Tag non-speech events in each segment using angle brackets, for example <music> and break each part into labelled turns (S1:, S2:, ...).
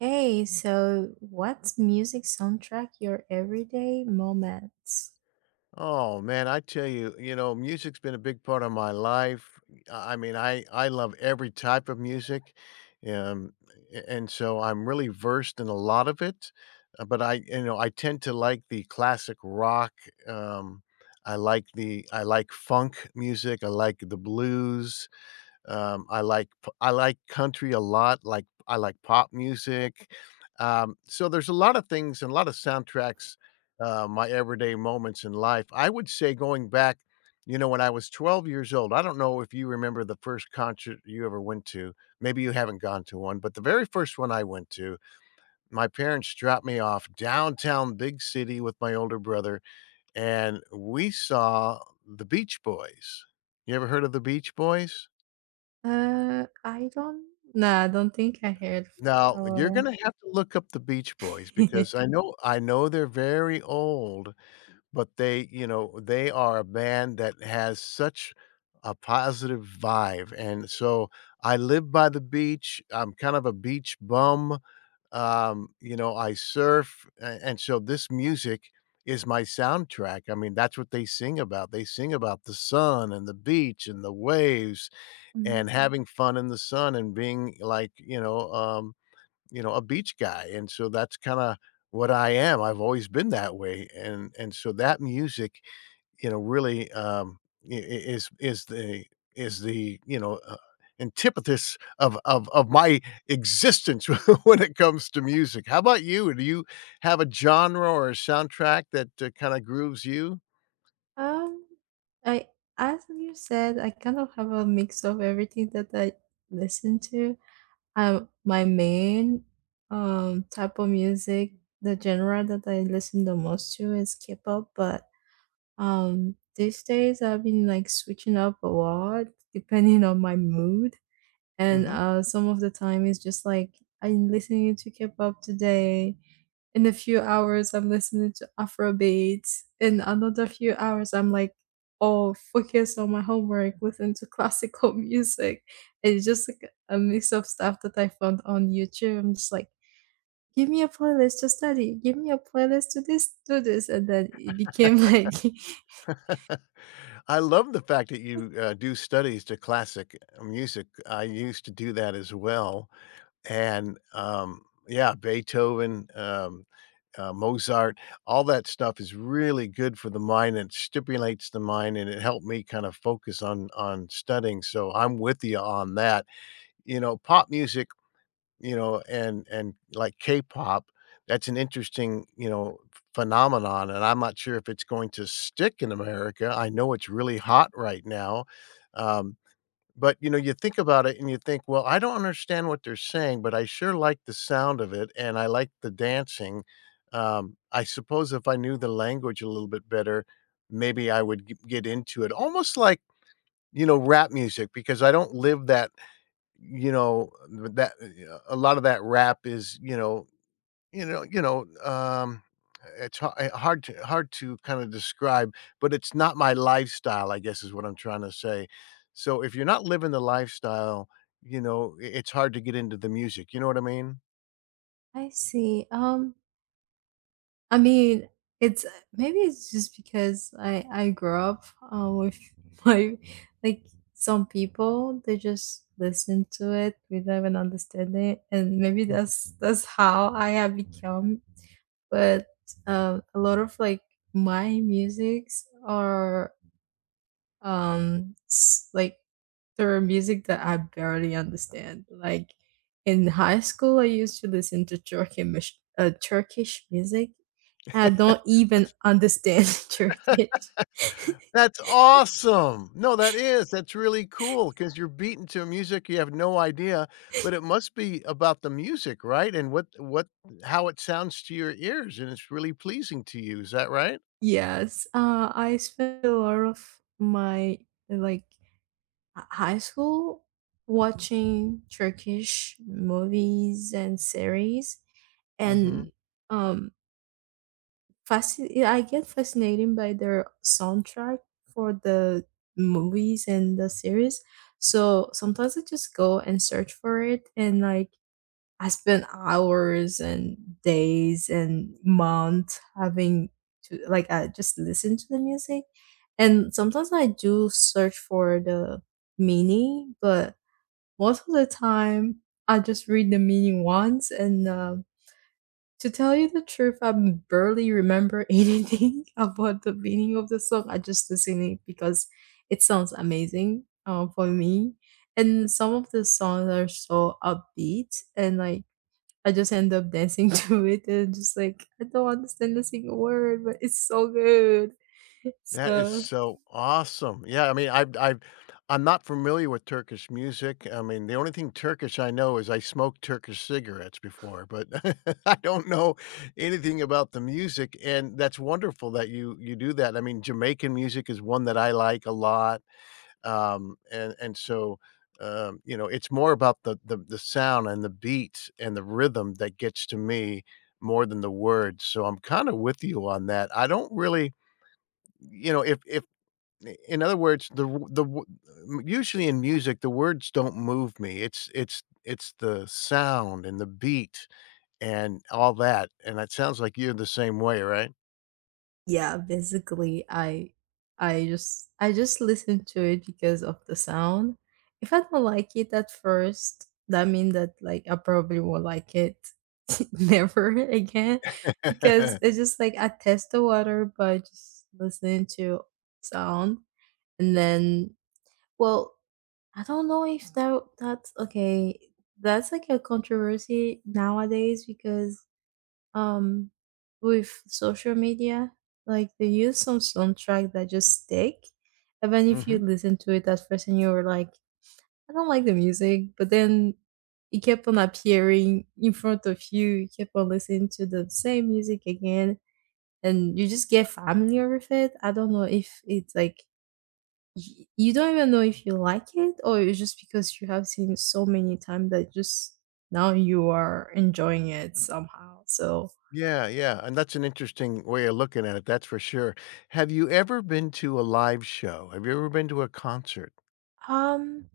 S1: Hey, so what's music soundtrack your everyday moments?
S2: Oh man, I tell you, you know, music's been a big part of my life. I mean, I love every type of music, um, and so I'm really versed in a lot of it. But I, you know, I tend to like the classic rock. Um, I like the I like funk music. I like the blues. I like country a lot, like, I like pop music. So there's a lot of things and a lot of soundtracks, my everyday moments in life. I would say going back, you know, when I was 12 years old, I don't know if you remember the first concert you ever went to. Maybe you haven't gone to one, but the very first one I went to, my parents dropped me off downtown big city with my older brother, and we saw the Beach Boys. You ever heard of the Beach Boys?
S1: I don't. Nah, I don't think I heard
S2: Now, you're
S1: Flower.
S2: gonna have to look up the Beach Boys because
S1: <laughs>
S2: I know they're very old, but they, you know, they are a band that has such a positive vibe, and so I live by the beach. I'm kind of a beach bum. You know, I surf, a and so this music is my soundtrack. I mean, that's what they sing about. They sing about the sun and the beach and the waves and Mhm.
S1: Mm.
S2: having fun in the sun and being like, you know, a beach guy, and so that's kinda what I am, I've always been that way, and so that music, you know, really, I is the, you know, antipathis of my existence <laughs> when it comes to music. How about you? Do you have a genre or a soundtrack that, kinda grooves you?
S1: Um, I as you said, I kind of have a mix of everything that I listen to. My main type of music, the genre that I listen the most to is K-pop, but these days I've been like switching up a lot depending on my mood. And
S2: Mhm.
S1: some of the time it's just like I'm listening to K-pop today. In a few hours I'm listening to Afrobeats. In another few hours I'm like, oh, focus on my homework, listen to classical <laughs> music. It's just like a mix of stuff that I found on YouTube. I'm just like, give me a playlist to study, give me a playlist to this, do this, and then it became like. <laughs>
S2: <laughs> I love the fact that you, do studies to classic music. I used to do that as well. And, yeah, Beethoven, Mozart, all that stuff is really good for the mind and stimulates the mind, and it helped me kind of focus on studying, so I'm with you on that. You know, pop music, you know, and like K-pop, that's an interesting, you know, phenomenon, and I'm not sure if it's going to stick in America. I know it's really hot right now, um but, you know, you think about it and you think, "Well, I don't understand what they're saying, but I sure like the sound of it and I like the dancing." I suppose if I knew the language a little bit better, maybe I would g get into it. Almost like, you know, rap music because I don't live that, you know, that a lot of that rap is, you know, you know you know, um, hard to kinda describe, but it's not my lifestyle, I guess, is what I'm trying to say. So, if you're not living the lifestyle, you know, I it's hard to get into the music, you know what I mean?
S1: I see. I mean, it's maybe it's just because I grew up with <laughs> my like some people they just listen to it without even understanding it, and maybe
S2: Mhm.
S1: that's how I have become. But a lot of like my musics are s like, there are music that I barely understand. Like, in high school, I used to listen to Turkish music. I don't
S2: <laughs>
S1: even
S2: That's
S1: understand <laughs> Turkish. <laughs>
S2: awesome! No, that's really cool because 'cause you're beaten to music, you have no idea, but it must be about the music, right? And what how it sounds to your ears, and it's really pleasing to you, is that right?
S1: Yes, I spent a lot of my like high school watching Turkish movies and series,
S2: Mhm.
S1: and um, Fasci yeah, I get fascinated by their soundtrack for the movies and the series. So sometimes I just go and search for it and like I spend hours and days and months having to like I just listen to the music. And sometimes I do search for the meaning, but most of the time I just read the meaning once and to tell you the truth, I barely remember <laughs> anything about the meaning of the song. I just listen it because it sounds amazing for me. And some of the songs are so upbeat and like I just end up dancing <laughs> to it and just like I don't understand a single word, but it's so good. <laughs>
S2: That is
S1: So
S2: so awesome. Yeah, I mean, I've I'm not familiar with Turkish music. I mean, the only thing Turkish I know is I smoked Turkish cigarettes before, but <laughs> I don't know anything about the music, and that's wonderful that you do that. I mean, Jamaican music is one that I like a lot, and so, you know, it's more about the the sound and the beat and the rhythm that gets to me more than the words, so I'm kinda with you on that. I don't really you know, if in other words, usually in music the words don't move me. It's the sound and the beat and all that. And it sounds like you're the same way, right?
S1: yeah, basically I just listen to it because of the sound. If I don't like it at first, that means that like I probably won't like it <laughs> never again because
S2: <laughs>
S1: it's just like I test the water by just listening to sound and then well I don't know if that's okay. That's like a controversy nowadays because um with social media like they use some soundtrack that just stick even if you
S2: hmm
S1: listen to it at first and you were like I don't like the music but then it kept on appearing in front of you you kept on listening to the same music again and you just get familiar with it. I don't know if it's like you don't even know if you like it or it's just because you have seen so many times that just now you are enjoying it somehow so.
S2: Yeah, yeah. And that's an interesting way of looking at it. That's for sure. Have you ever been to a live show? Have you ever been to a concert?
S1: Um,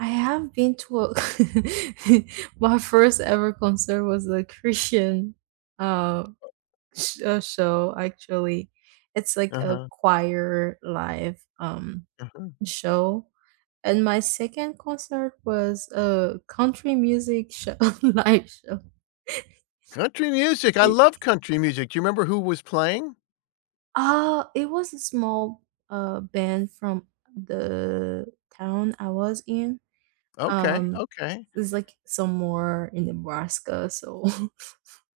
S1: I have been to a <laughs> my first ever concert was a Christian uh, show actually. It's like
S2: Uh
S1: a
S2: huh.
S1: choir live
S2: Uh-huh. uh-huh.
S1: show. And my second concert was a country music show <laughs> live show.
S2: Country music. I
S1: It-
S2: love country music. Do you remember who was playing?
S1: It was a small band from the town I was in.
S2: Okay.
S1: Um,
S2: Okay.
S1: it's like somewhere in Nebraska, so <laughs>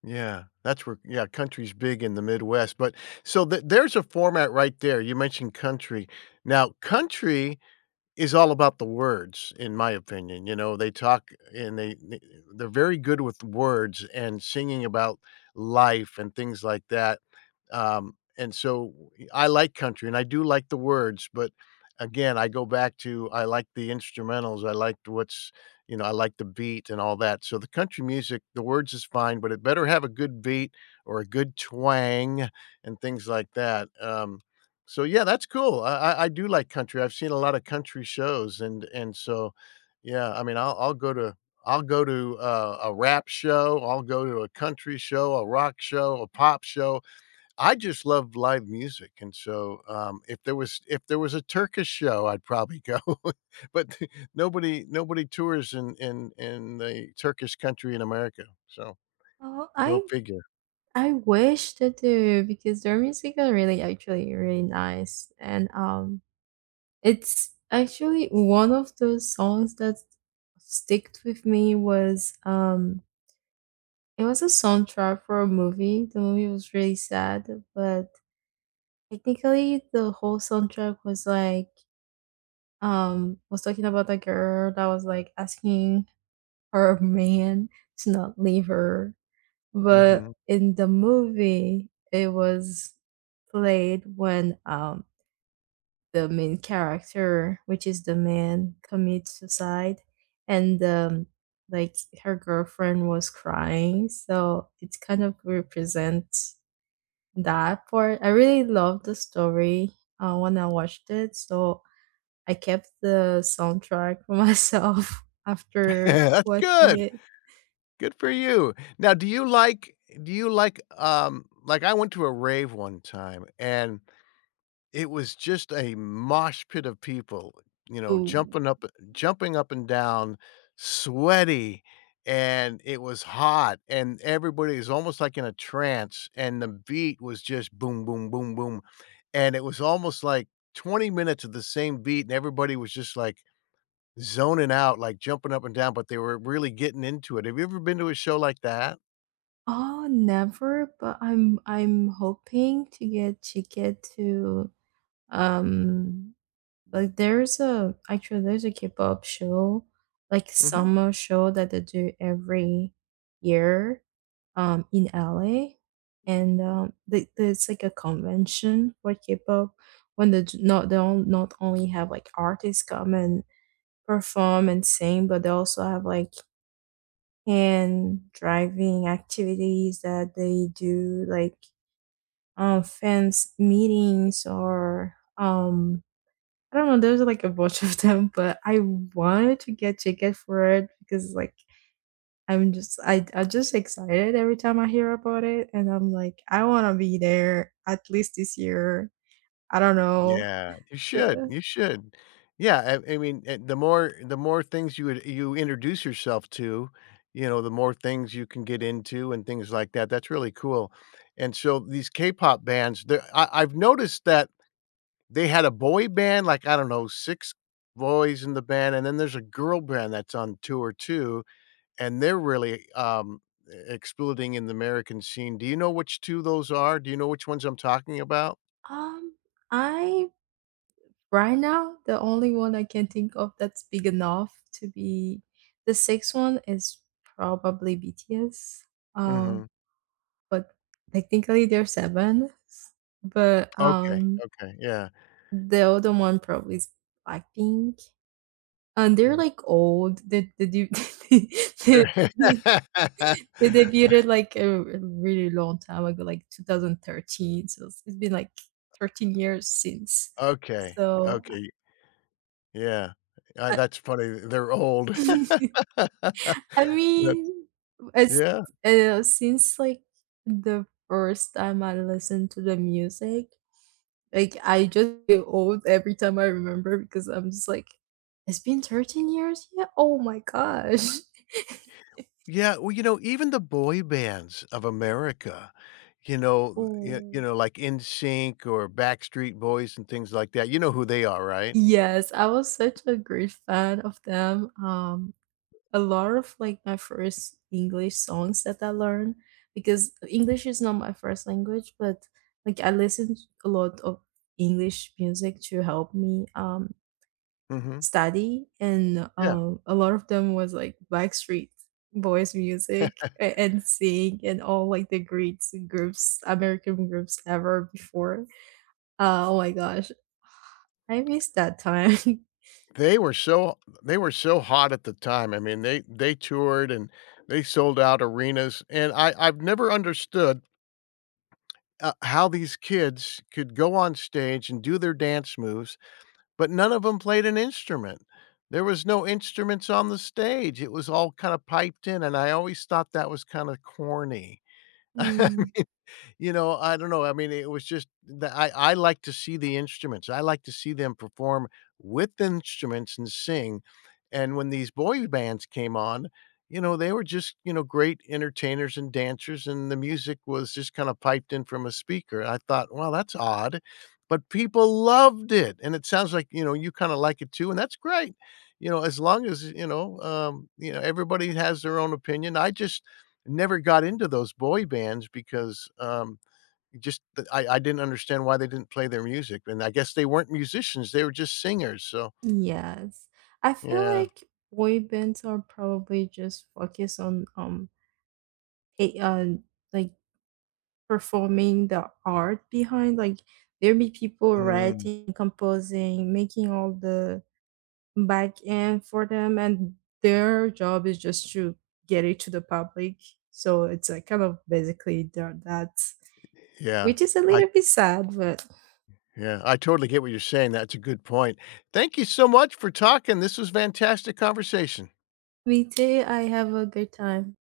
S2: Yeah, that's where yeah, country's big in the Midwest, but so th there's a format right there, you mentioned country. Now country is all about the words, in my opinion. You know, they talk and they're very good with words and singing about life and things like that. And so I like country and I do like the words, but again, I go back to I like the instrumentals. I liked what's you know, I like the beat and all that. So the country music, the words is fine, but it better have a good beat or a good twang and things like that. So, yeah, that's cool. I do like country. I've seen a lot of country shows and so, yeah, I mean, I'll go to a rap show, I'll go to a country show, a rock show, a pop show. I just love live music, and so, if there was a Turkish show, I'd probably go, <laughs> but <laughs> nobody tours in in the Turkish country in America, so
S1: Oh,
S2: go figure.
S1: I wish to do because their music are really actually really nice and it's actually one of those songs that sticked with me was it was a soundtrack for a movie. The movie was really sad, but technically the whole soundtrack was like was talking about a girl that was like asking her man to not leave her. But
S2: Mhm.
S1: in the movie, it was played when the main character, which is the man, commits suicide, and like her girlfriend was crying, so it kind of represents that part. I really loved the story when I watched it, so I kept the soundtrack for myself <laughs>
S2: <laughs>
S1: after
S2: That's
S1: watching
S2: good.
S1: it.
S2: Good for you. Now, do you like, I went to a rave one time, and it was just a mosh pit of people, you know,
S1: Ooh.
S2: jumping up and down, sweaty, and it was hot, and everybody was almost like in a trance, and the beat was just boom, boom, boom, boom, and it was almost like 20 minutes of the same beat, and everybody was just, like, zoning out, like, jumping up and down, but they were really getting into it. Have you ever been to a show like that?
S1: Oh, never, but I'm hoping to get to, um like, there's a actually, there's a K-pop show, like,
S2: Mhm.
S1: summer show that they do every year, in LA, and, there's, like, a convention for K-pop when they j not they don't not only have, like, artists come and perform and sing, but they also have, like, and driving activities that they do like fans meetings or I don't know, there's like a bunch <laughs> of them, but I wanted to get ticket for it because like I'm just excited every time I hear about it and I'm like I wanna be there at least this year. I don't know.
S2: Yeah, you should,
S1: The-
S2: you should. Yeah, I mean, the more things you would you introduce yourself to, you know, the more things you can get into and things like that. That's really cool. And so these K-pop bands, they're I've noticed that they had a boy band, like, I don't know, 6 boys in the band, and then there's a girl band that's on tour too, and they're really, e exploding in the American scene. Do you know which 2 those are? Do you know which ones I'm talking about?
S1: Um, I right now, the only one I can think of that's big enough to be the sixth one is probably BTS. Um,
S2: Mhm.
S1: but technically they're seven. But
S2: Okay, okay, yeah.
S1: the other one probably is Blackpink. And they're
S2: Mhm.
S1: like old. <laughs> They,
S2: There <laughs>
S1: they debuted like a really long time ago, like 2013. So it's been like 13 years since.
S2: Okay,
S1: So
S2: okay, yeah.
S1: I,
S2: That's funny, they're old. <laughs>
S1: <laughs> I
S2: That's
S1: mean, it's
S2: yeah.
S1: since like the first time I listened to the music, like I just feel old every time I remember because I'm just like, it's been 13 years yet? Oh my gosh. <laughs>
S2: Yeah, well, you know, even the boy bands of America, you know, you
S1: Oh.
S2: know, like In Sync or Backstreet Boys and things like that. You know who they are, right?
S1: Yes, I was such a great fan of them. A lot of like my first English songs that I learned because English is not my first language, but like I listened a lot of English music to help me
S2: Mhm.
S1: study and
S2: Yeah.
S1: a lot of them was like Backstreet Boys music and sing and all like the great groups American groups ever before. Oh my gosh, I missed that time. <laughs>
S2: They were so they were so hot at the time. I mean, they toured and they sold out arenas, and I've never understood, how these kids could go on stage and do their dance moves, but none of them played an instrument. There was no instruments on the stage. It was all kinda piped in, and I always thought that was kinda corny.
S1: Mm.
S2: <laughs> You know, I don't know, I mean, it was just that I like to see the instruments, I like to see them perform with instruments and sing, and when these boy bands came on, you know, they were just, you know, great entertainers and dancers, and the music was just kinda piped in from a speaker, I thought, "Well, that's odd," but people loved it, and it sounds like, you know, you kinda like it too, and that's great, you know, as long as, you know, everybody has their own opinion, I just never got into those boy bands because, just that I didn't understand why they didn't play their music, and I guess they weren't musicians, they were just singers, so
S1: Yes. I feel
S2: yeah.
S1: like boy bands are probably just focused on a like performing the art behind like there be people
S2: Mm,
S1: writing, composing, making all the back end for them and their job is just to get it to the public. So it's like kind of basically they're that,
S2: yeah.
S1: which is a
S2: I
S1: little bit sad, but
S2: yeah, I totally get what you're saying, that's a good point. Thank you so much for talking, this was fantastic conversation.
S1: we do I have a good time.